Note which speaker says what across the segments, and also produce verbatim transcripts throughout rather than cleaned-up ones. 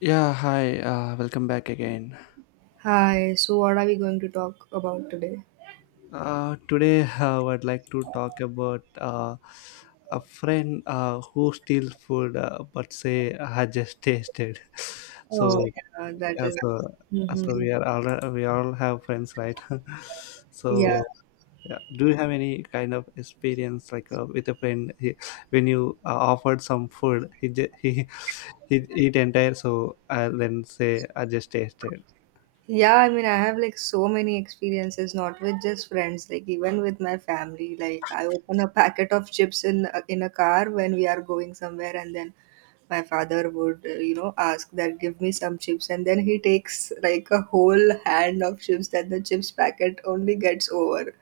Speaker 1: Yeah, hi, uh, welcome back again.
Speaker 2: Hi, so what are we going to talk about today?
Speaker 1: Uh, today, uh, I would like to talk about uh, a friend uh, who steals food uh, but say, I just tasted.
Speaker 2: Oh,
Speaker 1: So,
Speaker 2: yeah, that
Speaker 1: yeah,
Speaker 2: is-
Speaker 1: so, so
Speaker 2: mhm.
Speaker 1: we are all we all have friends, right?
Speaker 2: Yeah.
Speaker 1: So, yeah. Do you have any kind of experience like uh, with a friend he, when you uh, offered some food, he ju- he he eat entire, so I then say, I just tasted.
Speaker 2: Yeah, I mean, I have like so many experiences, not with just friends, like even with my family. Like, I open a packet of chips in a- in a car when we are going somewhere, and then my father would, uh, you know, ask that give me some chips, and then he takes like a whole hand of chips that the chips packet only gets over.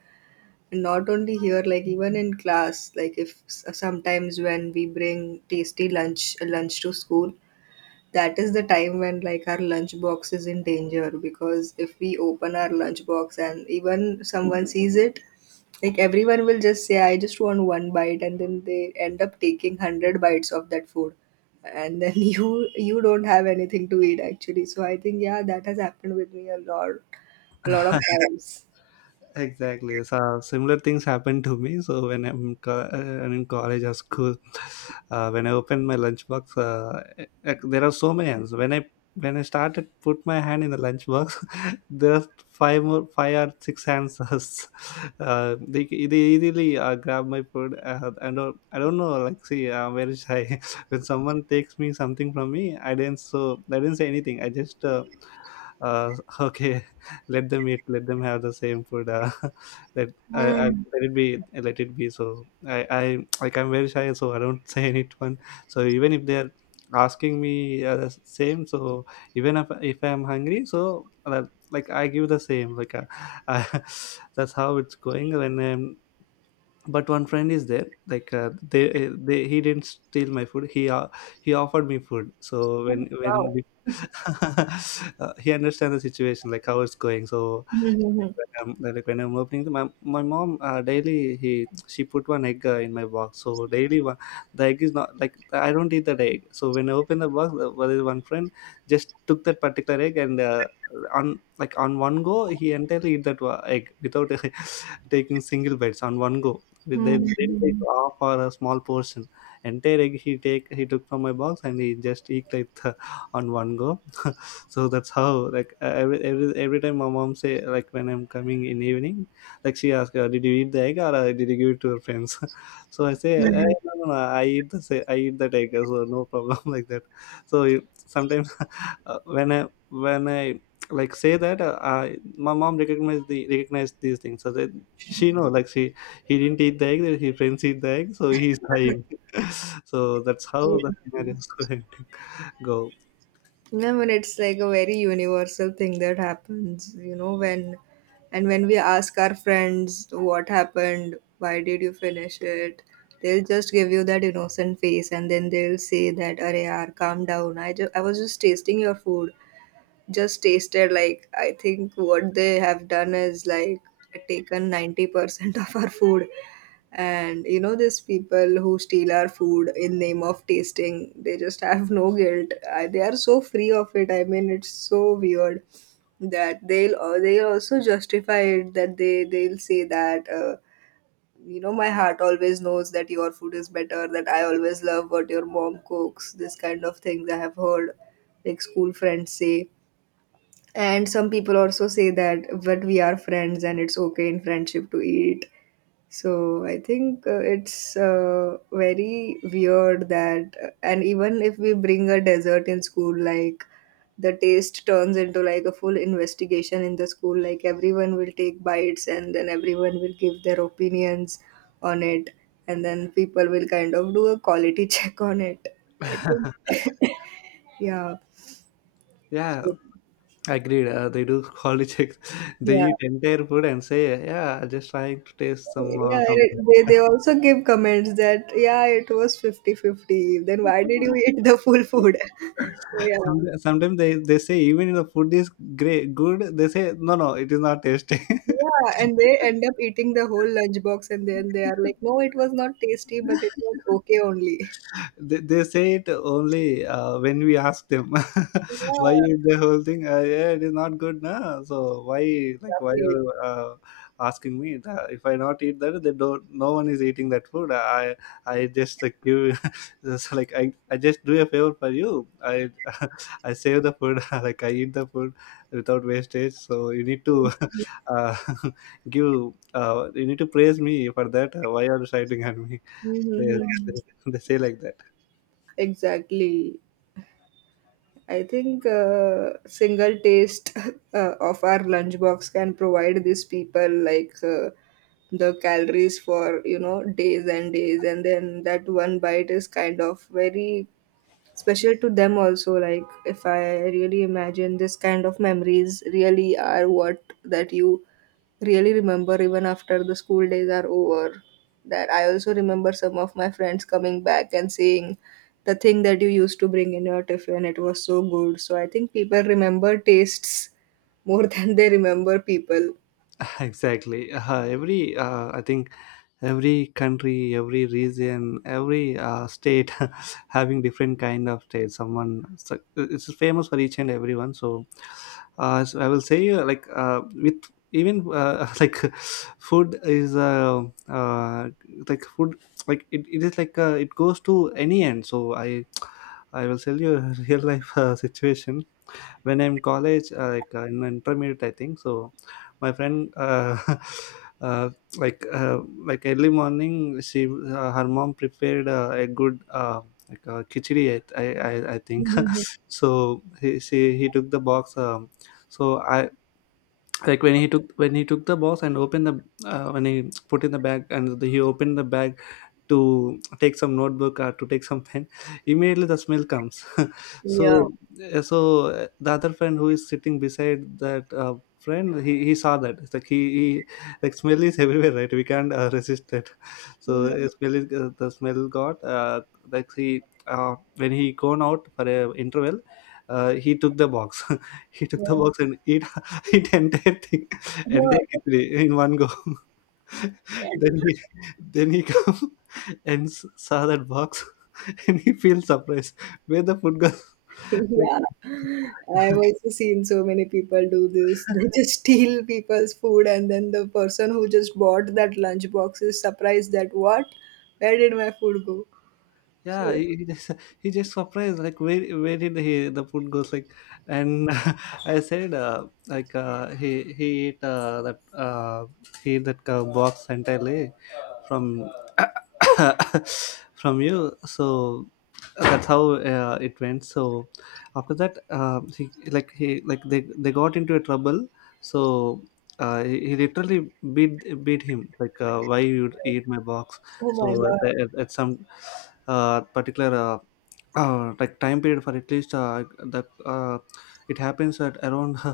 Speaker 2: Not only here, like even in class, like if s- sometimes when we bring tasty lunch lunch to school, that is the time when like our lunch box is in danger, because if we open our lunch box and even someone sees it, like everyone will just say, I just want one bite, and then they end up taking a hundred bites of that food, and then you you don't have anything to eat, actually. So I think, yeah, that has happened with me a lot, a lot of times.
Speaker 1: Exactly. So similar things happened to me. So when I'm, co- uh, I'm in college or school, uh, when I opened my lunchbox, uh, eh, eh, there are so many hands. When I when I started put my hand in the lunchbox, there are five more, five or six hands. Uh, they they easily uh, grab my food. Uh, I don't I don't know. Like see, I'm very shy. When someone takes me something from me, I didn't so I didn't say anything. I just. Uh, uh, okay, let them eat let them have the same food uh, let I, I
Speaker 2: Mm.
Speaker 1: let it be, let it be. So i i like I'm very shy so I don't say anyone, so even if they're asking me uh, the same. So even if, if I'm hungry so uh, like I give the same like uh, I, that's how it's going. When um, but one friend is there like uh, they uh, they he didn't steal my food. He uh, he offered me food. So when when we uh, he understands the situation like how it's going. So like when I'm like when I'm opening them, my, my mom uh, daily he she put one egg uh, in my box. So daily one, the egg is not like I don't eat that egg. So when I open the box, uh, well, there's one friend just took that particular egg and uh, on like on one go he entirely eat that wa- egg without taking single bites on one go. With- They they didn't take
Speaker 2: Mhm.
Speaker 1: half or a small portion. Entire egg he take he took from my box and he just eat like on one go. So that's how like e-, every every every time my mom say like when I'm coming in evening, like she asked, uh, did you eat the egg or uh, did you give it to your friends? So I say, "Eh,
Speaker 2: Mhm.
Speaker 1: no, no, no, i eat the say I eat that egg." So no problem. Like that. So you- sometimes uh, when i when I like say that, uh, I, my mom recognized the recognized these things, so that she know like she, he didn't eat the egg, his friends eat the egg, so he's dying. So that's
Speaker 2: Yeah.
Speaker 1: how the scenarios go.
Speaker 2: I mean, it's like a very universal thing that happens, you know, when and when we ask our friends what happened, why did you finish it, they'll just give you that innocent face and then they'll say that, Arey yaar, calm down. I, ju- I was just tasting your food. Just tasted. Like, I think what they have done is like taken ninety percent of our food. And you know, these people who steal our food in name of tasting, they just have no guilt. I, they are so free of it. I mean, it's so weird that they'll uh, they also justify it, that they they'll say that, uh, you know, my heart always knows that your food is better, that I always love what your mom cooks. This kind of things I have heard like school friends say. And some people also say that, but we are friends and it's okay in friendship to eat. So I think, uh, it's, uh, very weird that, uh, and even if we bring a dessert in school, like the taste turns into like a full investigation in the school. Like everyone will take bites and then everyone will give their opinions on it. And then people will kind of do a quality check on it. I think, yeah.
Speaker 1: Yeah.
Speaker 2: So,
Speaker 1: Agreed. Uh, they do quality check. They
Speaker 2: yeah.
Speaker 1: eat entire food and say, "Yeah, just trying to taste some." Uh,
Speaker 2: Yeah,
Speaker 1: some.
Speaker 2: it, they, they also give comments that, yeah, it was fifty fifty. Then why did you eat the full food? So,
Speaker 1: Some-
Speaker 2: yeah.
Speaker 1: Sometimes they, they say even if the food is great good, they say, no no, it is not tasty.
Speaker 2: Yeah, and they end up eating the whole lunchbox, and then they are like, no, it was not tasty, but it was okay only.
Speaker 1: They, they say it only uh, when we ask them.
Speaker 2: Yeah,
Speaker 1: Why is the whole thing uh, yeah it is not good na, so why, like why are
Speaker 2: exactly.
Speaker 1: you, uh, asking me that? If I not eat that, they don't, no one is eating that food. I i just like give, just like i i just do a favor for you. I I save the food. Like I eat the food without wastage, so you need to uh, give, uh, you need to praise me for that. Why are you shouting at me? they,
Speaker 2: Mm-hmm.
Speaker 1: they, they say like that.
Speaker 2: Exactly. I think a single taste uh, of our lunchbox can provide these people like, uh, the calories for, you know, days and days, and then that one bite is kind of very special to them also. Like, if I really imagine, this kind of memories really are what that you really remember even after the school days are over. That I also remember some of my friends coming back and saying, the thing that you used to bring in your tiffin, it was so good. So I think people remember tastes more than they remember people.
Speaker 1: Exactly. uh, every uh, I think every country, every region, every uh, state having different kind of state someone, so it's famous for each and everyone. So, uh, so I will say uh, like uh, with even uh, like food is uh, uh, like food, like it, it is like uh, it goes to any end. So i I will tell you a real life uh, situation. When I'm college uh, like uh, in intermediate I think. So my friend uh, uh, like uh, like early morning she uh, her mom prepared uh, a good uh, like uh, khichdi i i, I I think.
Speaker 2: Mhm.
Speaker 1: So he she, he took the box. Um, so I like when he took when he took the box and opened the, uh, when he put in the bag and the, he opened the bag to take some notebook or to take some pen, immediately the smell comes.
Speaker 2: Yeah.
Speaker 1: So uh, so uh, the other friend who is sitting beside that uh, friend, he, he saw that. It's like he, he like smell is everywhere, right? We can't uh, resist it. So
Speaker 2: Mm.
Speaker 1: uh, smell is, uh, the smell got uh, like he uh, when he gone out for a interval, uh, he took the box. He took
Speaker 2: Yeah.
Speaker 1: the box and eat. It entire thing, entire khichdi in one go.
Speaker 2: Yeah.
Speaker 1: Then he, then he come and s- saw that box, and he feels surprised. Where the food goes? Like,
Speaker 2: Yeah, I've also seen so many people do this. They just steal people's food, and then the person who just bought that lunch box is surprised that, what? Where did my food go? So,
Speaker 1: yeah, he, he just, he just surprised. Like, where where did he the food goes? Like, and I said, uh, like uh, he he ate uh, that uh, he ate that uh, box entirely, from from you. So that's how uh, it went. So after that uh, he like he like they they got into a trouble. So uh, he, he literally beat beat him like, uh, why you eat my box?
Speaker 2: oh my
Speaker 1: So
Speaker 2: God.
Speaker 1: at, at at some uh, particular uh, uh, like time period, for at least uh, that uh, it happens at around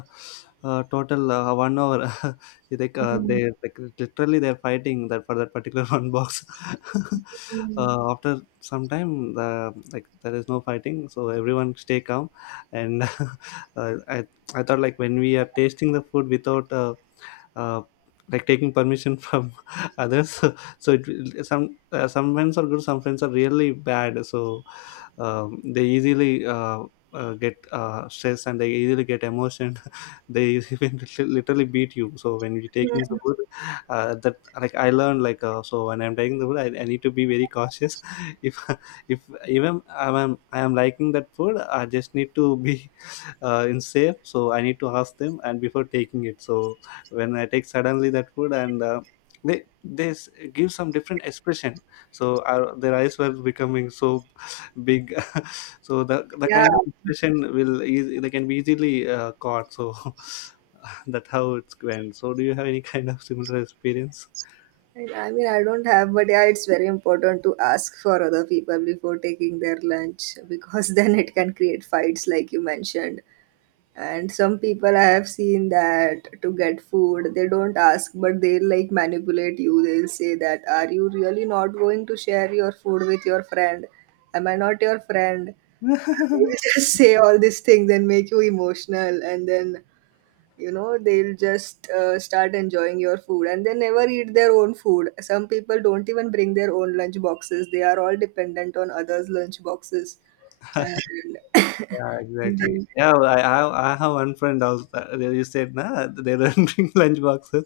Speaker 1: uh, total uh, one hour. Like uh,
Speaker 2: Mm,
Speaker 1: they like literally they're fighting that for that particular one box.
Speaker 2: mm,
Speaker 1: Uh, after some time, the like there is no fighting, so everyone stay calm. And uh, I I thought like when we are tasting the food without uh, uh, like taking permission from others, so so it will- some uh, some friends are good, some friends are really bad. So um, they easily uh, uh, get uh, stressed, and they easily get emotion. They even literally beat you. So when you're taking the
Speaker 2: mm.
Speaker 1: wood, uh, that like I learned like uh, so when I'm taking the wood, I, I need to be very cautious. if if even i'm i'm- I am liking that food, I just need to be uh, in safe. So I need to ask them and before taking it. So when I take suddenly that food and uh, they they s- give some different expression. So our, their eyes were becoming so big. So the the
Speaker 2: Yeah.
Speaker 1: kind of expression will eas- they can be easily uh, caught. So that's how it's went. So do you have any kind of similar experience?
Speaker 2: And I mean, I don't have, but yeah, it's very important to ask for other people before taking their lunch, because then it can create fights, like you mentioned. And some people, I have seen, that to get food they don't ask, but they'll like manipulate you. They'll say that, are you really not going to share your food with your friend? Am I not your friend? They'll just say all these things and make you emotional, and then, you know, they'll just uh, start enjoying your food, and they never eat their own food. Some people don't even bring their own lunch boxes. They are all dependent on others' lunch boxes. And,
Speaker 1: Yeah,
Speaker 2: and
Speaker 1: exactly.
Speaker 2: then,
Speaker 1: Yeah, well, i i, I have one friend also uh, they just said nah, they don't bring lunch boxes.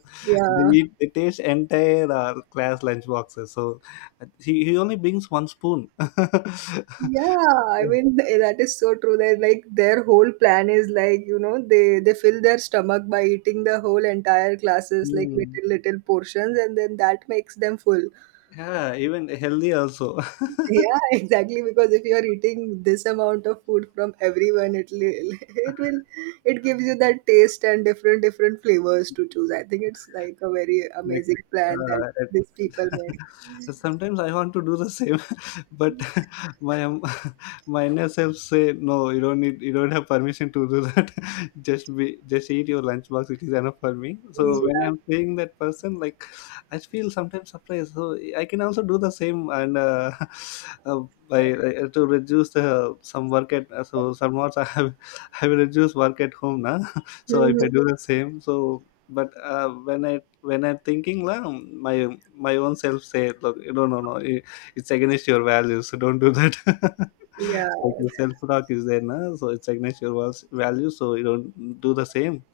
Speaker 1: They
Speaker 2: yeah.
Speaker 1: eat, they taste entire uh, class lunch boxes. So uh, he, he only brings one spoon.
Speaker 2: Yeah, I mean, th- that is so true. They, like, their whole plan is like, you know, they they fill their stomach by eating the whole entire classes, like
Speaker 1: Mm.
Speaker 2: little little portions, and then that makes them full.
Speaker 1: Yeah, even healthy also.
Speaker 2: Yeah, exactly. Because if you are eating this amount of food from everyone, it will it will, it gives you that taste and different different flavors to choose. I think it's like a very
Speaker 1: like
Speaker 2: amazing plan that
Speaker 1: uh, it,
Speaker 2: these people made.
Speaker 1: Sometimes I want to do the same. But my um, my inner self say, no, you don't need, you don't have permission to do that. Just be, just eat your lunchbox, it is enough for me. So
Speaker 2: Yeah.
Speaker 1: when I'm seeing that person, like I feel sometimes surprised, so I can also do the same. And uh, uh, by uh, to reduce uh, some work at uh, so somewhat I have I will reduce work at home now. So if
Speaker 2: Mhm.
Speaker 1: I do the same. So but uh, when i when I'm thinking, la, my my own self say, look, no, no, no, it- it's against your values, so don't do that.
Speaker 2: Yeah.
Speaker 1: Like the self talk is there, na? So it's against your val- values, so you don't do the same.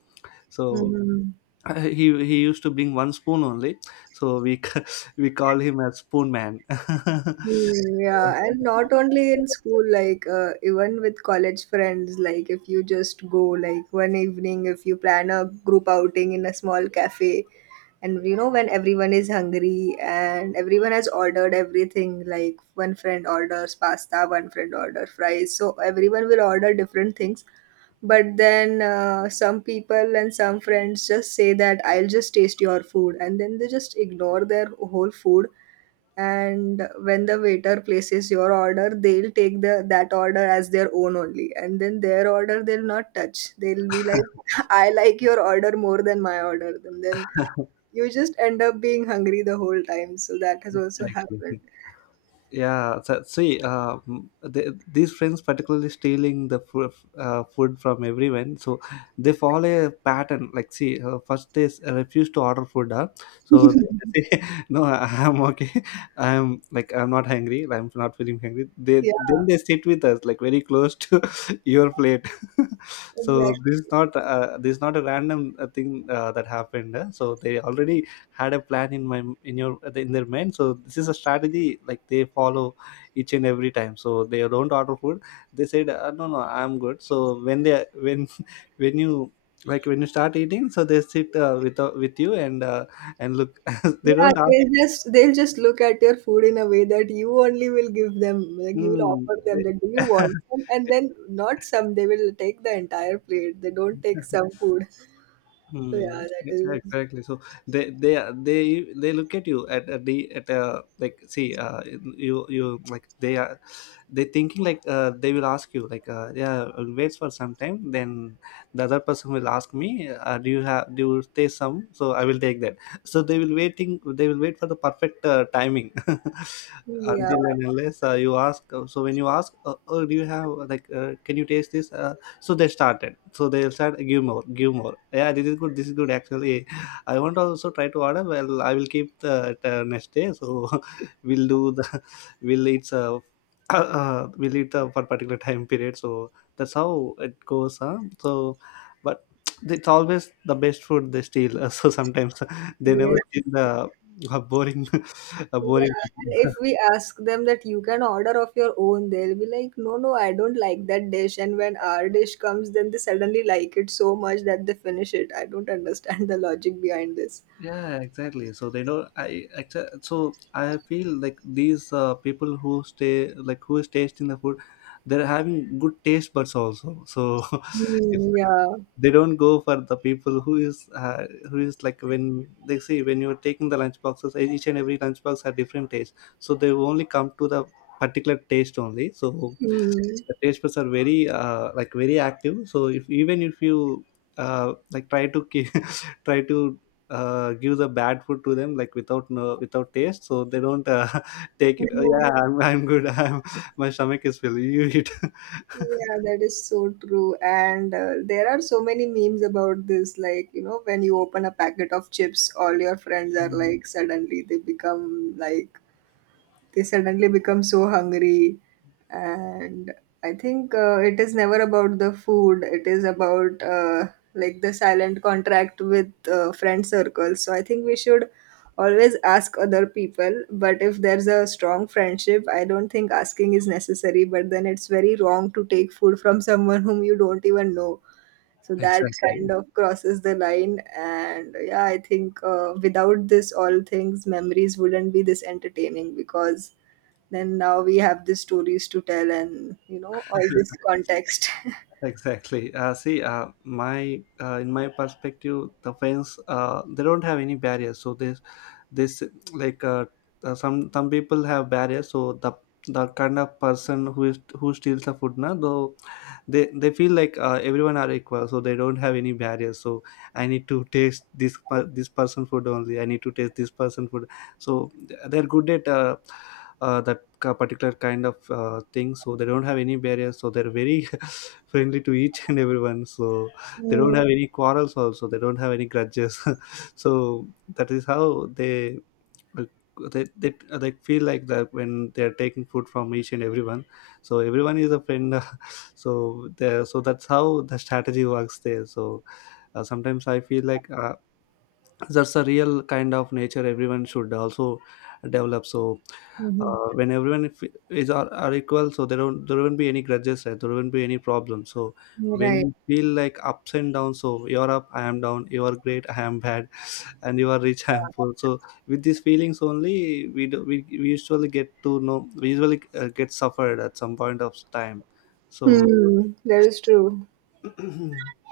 Speaker 1: So
Speaker 2: Mhm.
Speaker 1: uh, he he used to bring one spoon only, so we ca- we call him as spoon man.
Speaker 2: Mm, yeah, and not only in school, like, uh, even with college friends, like if you just go like one evening, if you plan a group outing in a small cafe, and you know, when everyone is hungry and everyone has ordered everything, like one friend orders pasta, one friend orders fries, so everyone will order different things, but then, uh, some people and some friends just say that, I'll just taste your food, and then they just ignore their whole food. And when the waiter places your order, they'll take the that order as their own only, and then their order they'll not touch. They'll be like, I like your order more than my order, and then you just end up being hungry the whole time. So that has also happened.
Speaker 1: Exactly. Yeah, so, see, uh, m- they, these friends particularly stealing the fo- uh, food from everyone. So they follow a pattern like see, uh, first they s- refuse to order food, huh? So they say, no I- I'm okay, i'm like I'm not hungry, I'm not feeling hungry. They
Speaker 2: Yeah,
Speaker 1: Then they sit with us like very close to your plate. So
Speaker 2: exactly.
Speaker 1: this is not uh, this is not a random uh, thing uh, that happened, huh? So they already had a plan in my in your in their mind. So this is a strategy like they follow each and every time, so they don't order food. They said, uh, no, no, I'm good. So when they when when you like when you start eating, so they sit uh, with uh, with you and uh, and look, they
Speaker 2: Yeah,
Speaker 1: don't ask.
Speaker 2: they'll just they'll just look at your food in a way that you only will give them, like you will
Speaker 1: Mm,
Speaker 2: offer them that, do you want some? And
Speaker 1: they-
Speaker 2: then not some, they will take the entire plate. They don't take some food. So yeah,
Speaker 1: Hmm.
Speaker 2: that
Speaker 1: Yeah,
Speaker 2: is,
Speaker 1: exactly. So they they are- they they look at you at at the at uh, like see uh you you like they are, they thinking like uh they will ask you like, uh yeah, I'll wait for some time, then the other person will ask me, uh, do you have, do you stay some, so I will take that. So they will waiting, they will wait for the perfect uh, timing.
Speaker 2: yeah,
Speaker 1: Until and unless uh, you ask, uh, so when you ask, uh, oh, do you have, uh, like, uh, can you taste this, uh, so they started so they start give more, give more, yeah, this is good, this is good. Actually, I want to also try to order. Well, I will keep the, the next day. So we'll do the we'll eat uh, uh, we'll eat uh, for particular time period. So that's how it goes, huh? So but it's always the best food they steal. So sometimes they
Speaker 2: yes.
Speaker 1: never steal the a boring, a boring.
Speaker 2: Yeah. And if we ask them that you can order of your own, they'll be like, No, no, I don't like that dish. And when our dish comes, then they suddenly like it so much that they finish it. I don't understand the logic behind this.
Speaker 1: Yeah, exactly. So they know I actually, so I feel like these uh, people who stay, like who is tasting the food, they're having good taste buds also. So if
Speaker 2: Hmm, yeah.
Speaker 1: they don't go for the people who is uh, who is like, when they see when you're taking the lunch boxes, e-, each and every lunch box have different taste. So they only come to the particular taste only. So
Speaker 2: Hmm.
Speaker 1: the taste buds are very uh, like very active. So if, even if you uh, like try to ki- try to uh, give the bad food to them, like without, no, without taste, so they don't uh, take
Speaker 2: Hmm.
Speaker 1: it. Oh, yeah, I'm, I'm good. I'm, my stomach is full, you eat.
Speaker 2: Yeah, that is so true. And, uh, there are so many memes about this. Like, you know, when you open a packet of chips, all your friends are
Speaker 1: Mm.
Speaker 2: like, suddenly they become like, they suddenly become so hungry. And I think, uh, it is never about the food, it is about, uh, like the silent contract with, uh, friend circles. So I think we should always ask other people, but if there's a strong friendship, I don't think asking is necessary. But then it's very wrong to take food from someone whom you don't even know. So that kind
Speaker 1: Exactly.
Speaker 2: of crosses the line. And yeah, I think, uh, without this all things, memories wouldn't be this entertaining, because then now we have the stories to tell, and you know, all this context.
Speaker 1: Exactly. uh, see uh, My, uh, in my perspective, the fans, uh, they don't have any barriers, so they, this, like uh, uh, some some people have barriers. So the the kind of person who is who steals the food now, though, they they feel like uh, everyone are equal, so they don't have any barriers. So I need to taste this per- this person food only, I need to taste this person food. So they're good at uh, uh, that ca- particular kind of uh, thing. So they don't have any barriers, so they're very friendly to each and everyone. So they don't have any quarrels also, they don't have any grudges. So that is how they they, they, they feel like that. When they are taking food from each and everyone, so everyone is a friend. So they, so that's how the strategy works there. So uh, sometimes I feel like uh, that's a real kind of nature everyone should also develop. So
Speaker 2: Mm-hmm.
Speaker 1: uh, when everyone, if- is are, are equal, so there don't there won't be any grudges, right, there won't be any problem. So when
Speaker 2: Right.
Speaker 1: you feel like ups and downs, so you're up, I am down, you're great, I am bad, and you are rich, I am poor. So with these feelings only, we do, we, we usually get to know, we usually uh, get suffered at some point of time. So
Speaker 2: Hmm, that is true.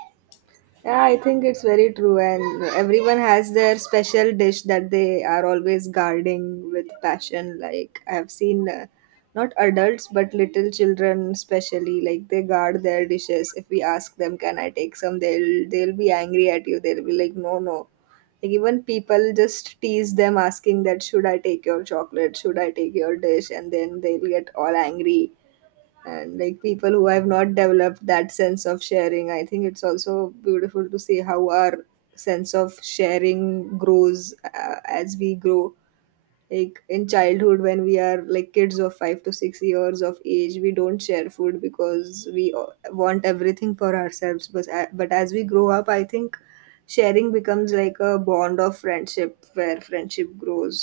Speaker 2: Yeah, I think it's very true, and everyone has their special dish that they are always guarding with passion. Like, I've seen, uh, not adults but little children, especially, like they guard their dishes. If we ask them, "Can I take some?" they'll they'll be angry at you. They'll be like, "No, no." Like, even people just tease them, asking that, "Should I take your chocolate? Should I take your dish?" And then they'll get all angry. And like people who have not developed that sense of sharing, I think it's also beautiful to see how our sense of sharing grows, uh, as we grow. Like in childhood, when we are like kids of five to six years of age, we don't share food because we o- want everything for ourselves, but a- but as we grow up, I think sharing becomes like a bond of friendship where friendship grows.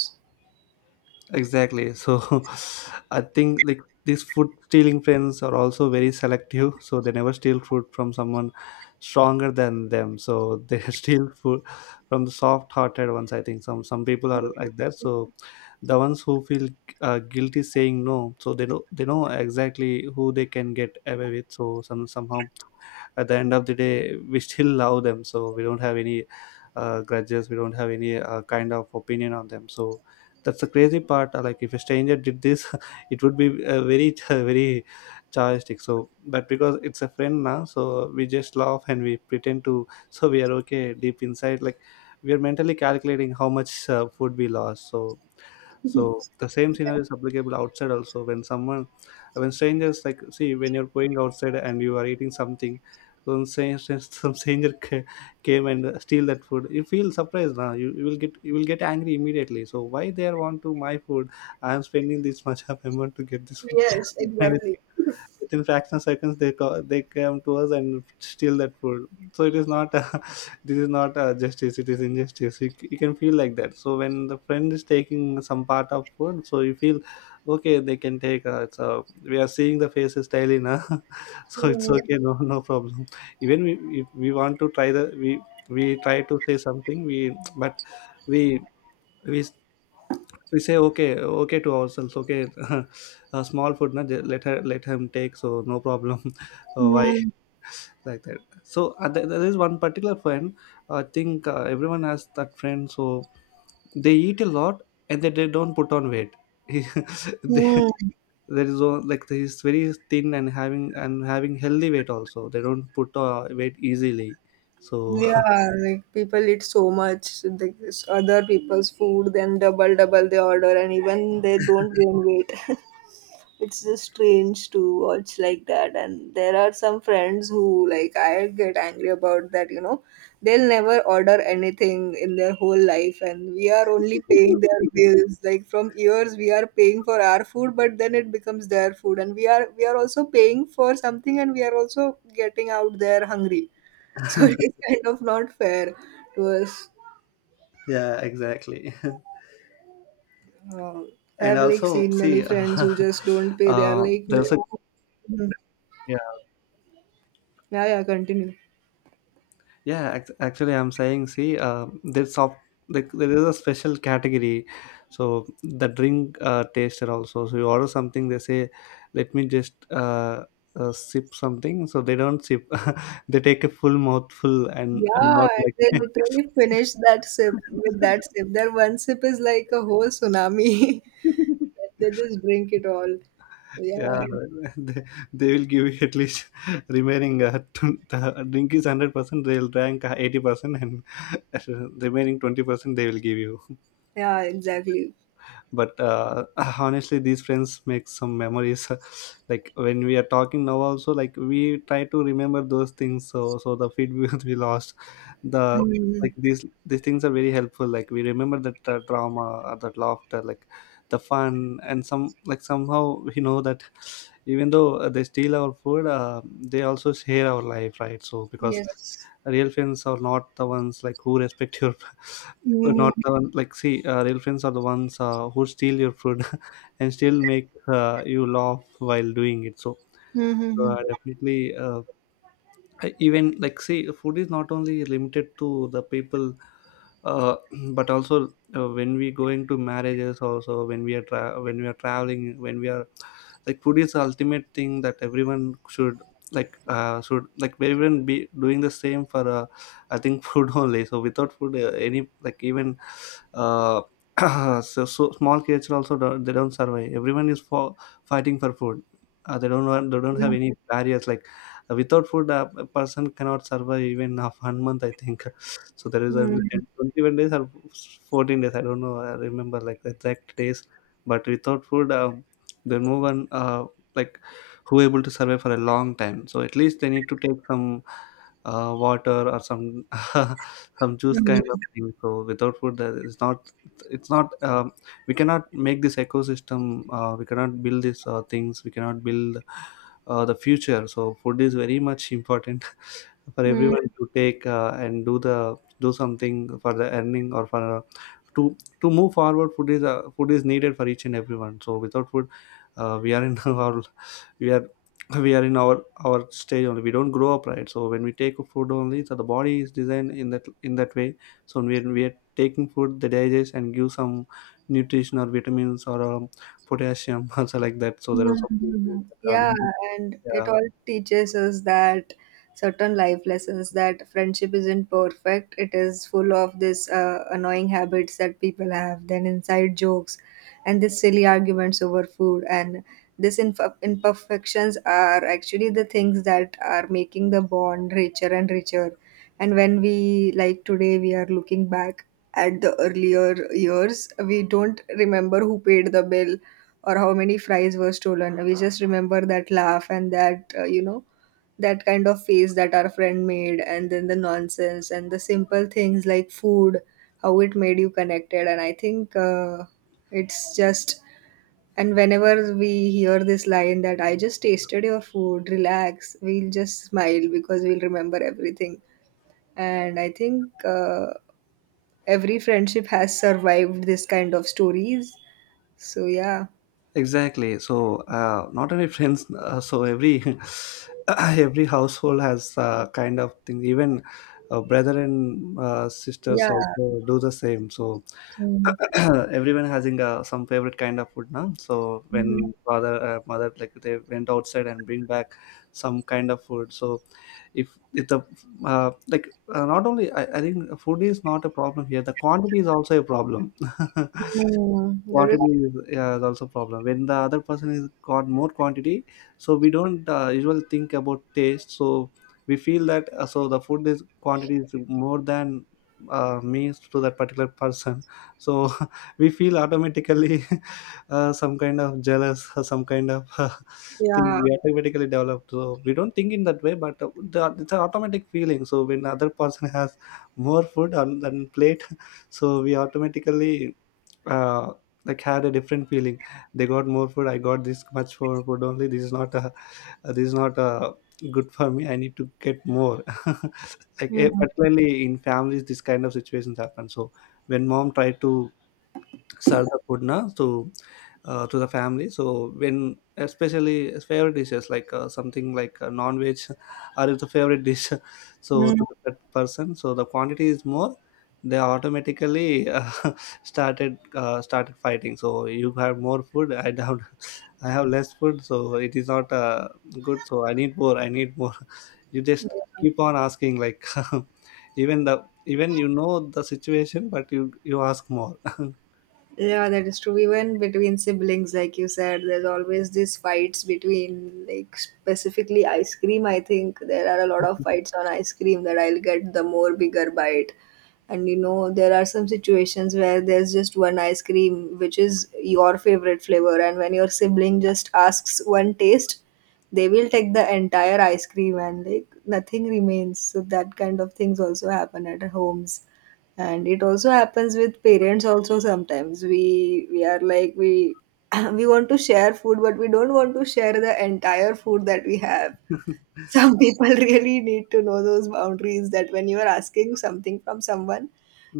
Speaker 1: exactly. So I think like these food stealing friends are also very selective. So they never steal food from someone stronger than them. So they steal food from the soft hearted ones. I think some some people are like that. So the ones who feel uh, guilty saying no, so they know they know exactly who they can get away with. So some somehow, at the end of the day, we still love them, so we don't have any uh, grudges, we don't have any uh, kind of opinion on them. So that's the crazy part. Uh, like, if a stranger did this, it would be uh, very very chargeistic. So but because it's a friend now, so we just laugh and we pretend to, so we are okay deep inside, like we are mentally calculating how much uh, food we lost. So so the same scenario is applicable outside also. When someone, when strangers, like see, when you're going outside and you are eating something, some stranger, some stranger ca- came and steal that food, you feel surprised now. You, you will get you will get angry immediately. So why they are want to my food? I am spending this much of amount to get this food.
Speaker 2: Yes,
Speaker 1: And
Speaker 2: exactly.
Speaker 1: within fraction of seconds, they co- they came to us and steal that food. So it is not uh, this is not uh, justice, it is injustice, you, c- you can feel like that. So when the friend is taking some part of food, so you feel okay, they can take, uh, it's uh, we are seeing the faces daily now. So it's
Speaker 2: Hmm.
Speaker 1: okay, no, no problem. Even we, if we want to try the, we we try to say something, we but we we we say okay, okay to ourselves, okay. A small food na, ju- let her, let him take, so no problem. Uh, why
Speaker 2: Mm,
Speaker 1: like that. So uh, there there is one particular friend, I think, uh, everyone has that friend. So they eat a lot, and they, they don't put on weight. He- they,
Speaker 2: mm.
Speaker 1: there is one- like he's very thin and having and having healthy weight also. They don't put uh, weight easily. So
Speaker 2: Yeah, like people eat so much. Like this other people's food, then double double they order, and even they don't gain weight. It's just strange to watch like that. And there are some friends who, like, I get angry about that, you know. They'll never order anything in their whole life, and we are only paying their bills. Like, from years we are paying for our food, but then it becomes their food, and we are we are also paying for something, and we are also getting out there hungry. So it is kind of not fair to us.
Speaker 1: yeah, exactly.
Speaker 2: Uh, I
Speaker 1: And
Speaker 2: have like
Speaker 1: also
Speaker 2: seen many
Speaker 1: see,
Speaker 2: friends who just don't pay. They are
Speaker 1: uh,
Speaker 2: like, no.
Speaker 1: there's a
Speaker 2: Mhm.
Speaker 1: yeah,
Speaker 2: Yeah, yeah, continue.
Speaker 1: yeah, ac- actually I'm saying, see, uh, there's soft, like there is a special category. So the drink uh, taster also. So you order something, they say, let me just uh, uh, sip something. So they don't sip, they take a full mouthful and, and
Speaker 2: Yeah,
Speaker 1: not like.
Speaker 2: they literally finish that sip with that sip. Their one sip is like a whole tsunami. They just drink it all. Yeah,
Speaker 1: Yeah, they, they will give you at least remaining uh, tw- the drink is hundred percent. They'll drink eighty percent, and remaining twenty percent they will give you.
Speaker 2: yeah, exactly.
Speaker 1: But uh, honestly, these friends make some memories. Like when we are talking now also, like we try to remember those things. So so the feedback, we lost the
Speaker 2: Mm,
Speaker 1: like these these things are very helpful. Like we remember that uh, drama, uh, that laughter, like the fun and some, like somehow we know that, even though uh, they steal our food, uh, they also share our life, right? So because
Speaker 2: yes.
Speaker 1: real friends are not the ones, like who respect your, not
Speaker 2: Mm-hmm.
Speaker 1: the one, like see, uh, real friends are the ones uh, who steal your food and still make uh, you laugh while doing it. So
Speaker 2: Mm-hmm.
Speaker 1: uh, definitely uh, I- Even like, say food is not only limited to the people, uh, but also uh, when we going to marriages also, when we are tra- when we are traveling, when we are, like food is the ultimate thing that everyone should, like uh, should like everyone be doing the same for, uh, I think, food only. So without food, uh, any, like, even uh, so, so small kids also don't, they don't survive. Everyone is for fighting for food. Uh, they don't want, they don't have any barriers. Like, without food, a a person cannot survive even of one month, I think. So there is only
Speaker 2: Mm-hmm.
Speaker 1: ten, twenty-one days or fourteen days. I don't know. I remember like the exact days. But without food, um, there no one, uh, like who able to survive for a long time. So at least they need to take some uh, water or some some juice kind of thing. So without food, there is not, it's not. Um, we cannot make this ecosystem. Uh, we cannot build these uh, things. We cannot build uh, the future. So food is very much important for
Speaker 2: Hmm.
Speaker 1: everyone to take, uh, and do the do something for the earning or for, uh, to to move forward. Food is, uh, food is needed for each and everyone. So without food, uh, we are in our, we are, we are in our our stage only, we don't grow up, right? So when we take food only, so the body is designed in that in that way. So when we are taking food, they digest and give some nutrition or vitamins, or um, potassium, also like that. So there are some vitamins.
Speaker 2: Mhm. Yeah, and it all teaches us that certain life lessons, that friendship isn't perfect. It is full of this uh, annoying habits that people have, then inside jokes, and this silly arguments over food, and this inf- imperfections are actually the things that are making the bond richer and richer. And when we, like, today we are looking back at the earlier years, we don't remember who paid the bill or how many fries were stolen. We just remember that laugh and that uh, you know that kind of face that our friend made, and then the nonsense and the simple things like food, how it made you connected. And I think uh, it's just, and whenever we hear this line that "I just tasted your food, relax," we'll just smile because we'll remember everything. And I think uh, every friendship has survived this kind of stories, so yeah.
Speaker 1: Exactly. So uh, not only friends. Uh, so every every household has uh, kind of thing. Even uh, brother and uh, sisters
Speaker 2: Yeah.
Speaker 1: also do the same. So
Speaker 2: Mm.
Speaker 1: everyone having uh, some favorite kind of food now. So
Speaker 2: Mm.
Speaker 1: when father uh, mother like they went outside and bring back some kind of food. So if if the uh, like uh, not only I, I think food is not a problem here. The quantity is also a problem.
Speaker 2: Mm. There is.
Speaker 1: Quantity is, yeah, is also problem when the other person is got more quantity, so we don't uh, usually think about taste. So we feel that uh, so the food is quantity is more than uh, means to that particular person. So we feel automatically uh, some kind of jealous or some kind of thing
Speaker 2: Yeah.
Speaker 1: we automatically develop, so we don't think in that way. But uh, the, it's an automatic feeling. So when other person has more food on than plate so we automatically uh, like had a different feeling. They got more food, I got this much for food only, this is not a uh, this is not a good for me, I need to get more. Like eh,
Speaker 2: Mm.
Speaker 1: particularly in families this kind of situations happen. So when mom tried to serve the food na to uh, to the family. So when especially as favorite dishes like uh, something like uh, non-veg or is the favorite dish, so to that person, so the quantity is more. They automatically uh, started uh, started fighting. So you have more food, I don't. I have less food, so it is not uh, good. So I need more. I need more. You just
Speaker 2: Mm.
Speaker 1: keep on asking, like, even the even you know the situation, but you you ask more.
Speaker 2: Yeah, that is true. Even between siblings, like you said, there's always these fights between, like, specifically ice cream. I think there are a lot of fights on ice cream that I'll get the more bigger bite. And you know, there are some situations where there's just one ice cream, which is your favorite flavor. And when your sibling just asks one taste, they will take the entire ice cream and, like, nothing remains. So, that kind of things also happen at our homes. And it also happens with parents also sometimes. We we are like we we want to share food, but we don't want to share the entire food that we have. Some people really need to know those boundaries that when you are asking something from someone,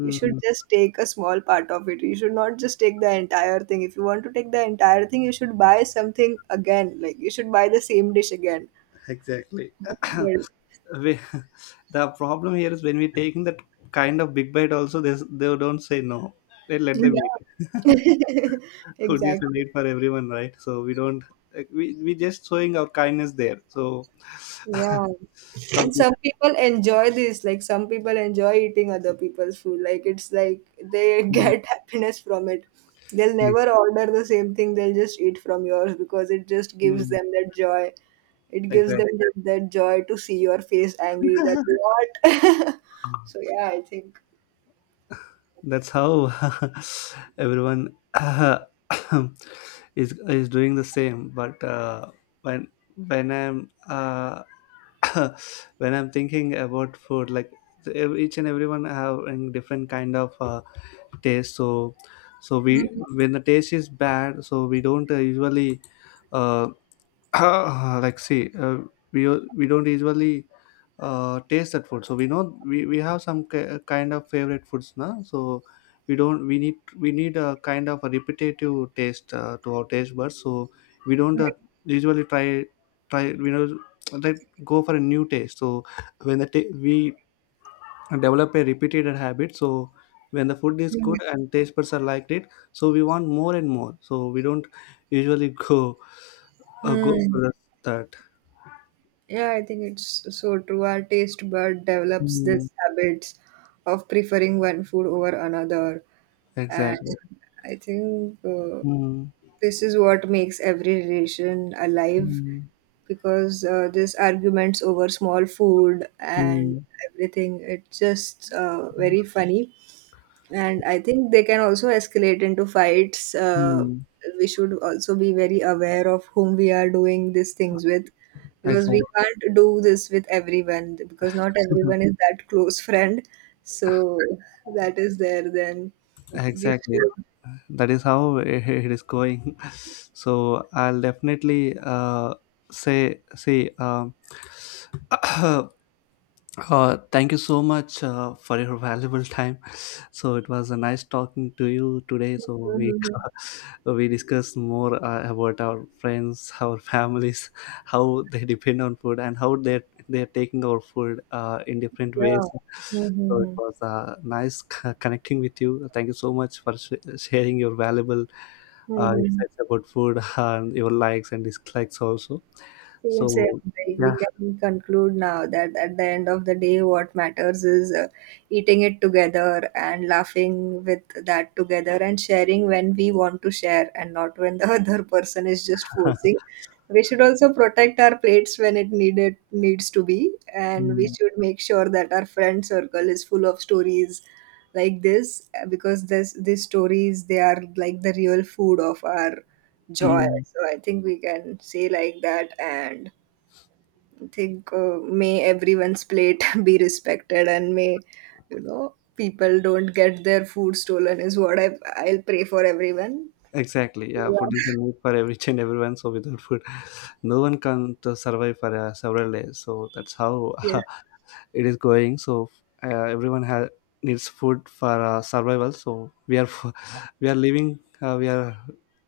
Speaker 2: you should just take a small part of it. You should not just take the entire thing. If you want to take the entire thing, you should buy something again. Like, you should buy the same dish again.
Speaker 1: exactly.
Speaker 2: Well,
Speaker 1: We, the problem here is when we taking that kind of big bite, also they they don't say no. They let them eat.
Speaker 2: yeah.
Speaker 1: Food is a
Speaker 2: Exactly.
Speaker 1: need for everyone, right? So we don't. Like, We we just showing our kindness there. So
Speaker 2: Yeah. And
Speaker 1: something.
Speaker 2: some people enjoy this, like, some people enjoy eating other people's food. Like, it's like they
Speaker 1: Mm,
Speaker 2: get happiness from it. They'll
Speaker 1: yes.
Speaker 2: never order the same thing, they'll just eat from yours because it just gives
Speaker 1: Mm,
Speaker 2: them that joy. It gives
Speaker 1: exactly.
Speaker 2: them that, that joy to see your face angry that what? so yeah, I think.
Speaker 1: That's how everyone is is doing the same. But uh, when when I'm uh, when I'm thinking about food, like, ev- each and everyone having different kind of uh, taste. So so
Speaker 2: Hmm.
Speaker 1: we when the taste is bad, so we don't uh, usually uh, like see, uh, we we don't usually uh, taste that food. So we know we, we have some ki- kind of favorite foods now. So we don't, we need, we need a kind of a repetitive taste uh, to our taste buds. So we don't uh, usually try try we know like go for a new taste. So when the ta- we develop a repeated habit, so when the food is good and taste buds are liked it, so we want more and more. So we don't usually go uh, go
Speaker 2: Hmm.
Speaker 1: for the- that.
Speaker 2: Yeah, I think it's so true. Our taste bud develops
Speaker 1: Mm,
Speaker 2: this habits of preferring one food over another. And
Speaker 1: exactly.
Speaker 2: I think uh,
Speaker 1: Mm,
Speaker 2: this is what makes every relation alive
Speaker 1: mm,
Speaker 2: because uh, this arguments over small food and
Speaker 1: mm.
Speaker 2: everything, it's just uh, very funny. And I think they can also escalate into fights. Uh,
Speaker 1: Hmm.
Speaker 2: we should also be very aware of whom we are doing these things with because
Speaker 1: Exactly.
Speaker 2: we can't do this with everyone, because not
Speaker 1: Mhm.
Speaker 2: everyone is that close friend. So that is there, then we
Speaker 1: Exactly.
Speaker 2: should.
Speaker 1: That is how it, it is going. So I'll definitely uh, say see um, Uh, thank you so much uh, for your valuable time. So it was a nice talking to you today. So we
Speaker 2: Mhm.
Speaker 1: we discussed more uh, about our friends, our families, how they depend on food, and how they they are taking our food uh, in different ways.
Speaker 2: Yeah.
Speaker 1: So it
Speaker 2: Mhm.
Speaker 1: was uh, nice c- connecting with you. Thank you so much for sh- sharing your valuable uh,
Speaker 2: Mhm.
Speaker 1: insights about food and your likes and dislikes also.
Speaker 2: Seems uh,
Speaker 1: So
Speaker 2: like
Speaker 1: yeah.
Speaker 2: we can conclude now that at the end of the day, what matters is uh, eating it together and laughing with that together and sharing when we want to share and not when the other person is just forcing. We should also protect our plates when it needed needs to be, and we should make sure that our friend circle is full of stories like this uh, because this these stories, they are like the real food of our joy.
Speaker 1: Mm.
Speaker 2: So I think we can say like that. And I think uh, may everyone's plate be respected, and may, you know, people don't get their food stolen is what I I'll pray for everyone.
Speaker 1: Exactly. Yeah,
Speaker 2: Yeah.
Speaker 1: food is a need for every and everyone. So without food, no one can to survive for uh, several days. So that's how
Speaker 2: Yes.
Speaker 1: it is going. So uh, everyone has needs food for uh, survival. So we are we are living. Uh, we are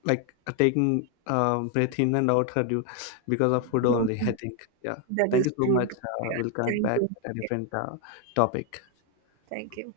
Speaker 1: like uh, taking um, breath in and out uh, due- because of food only. I
Speaker 2: Mhm.
Speaker 1: think. Yeah.
Speaker 2: That
Speaker 1: Thank
Speaker 2: is
Speaker 1: you so
Speaker 2: true.
Speaker 1: much. Uh,
Speaker 2: Yeah.
Speaker 1: we'll connect
Speaker 2: Thank
Speaker 1: back
Speaker 2: you.
Speaker 1: at a
Speaker 2: Yeah.
Speaker 1: different uh, topic.
Speaker 2: Thank you.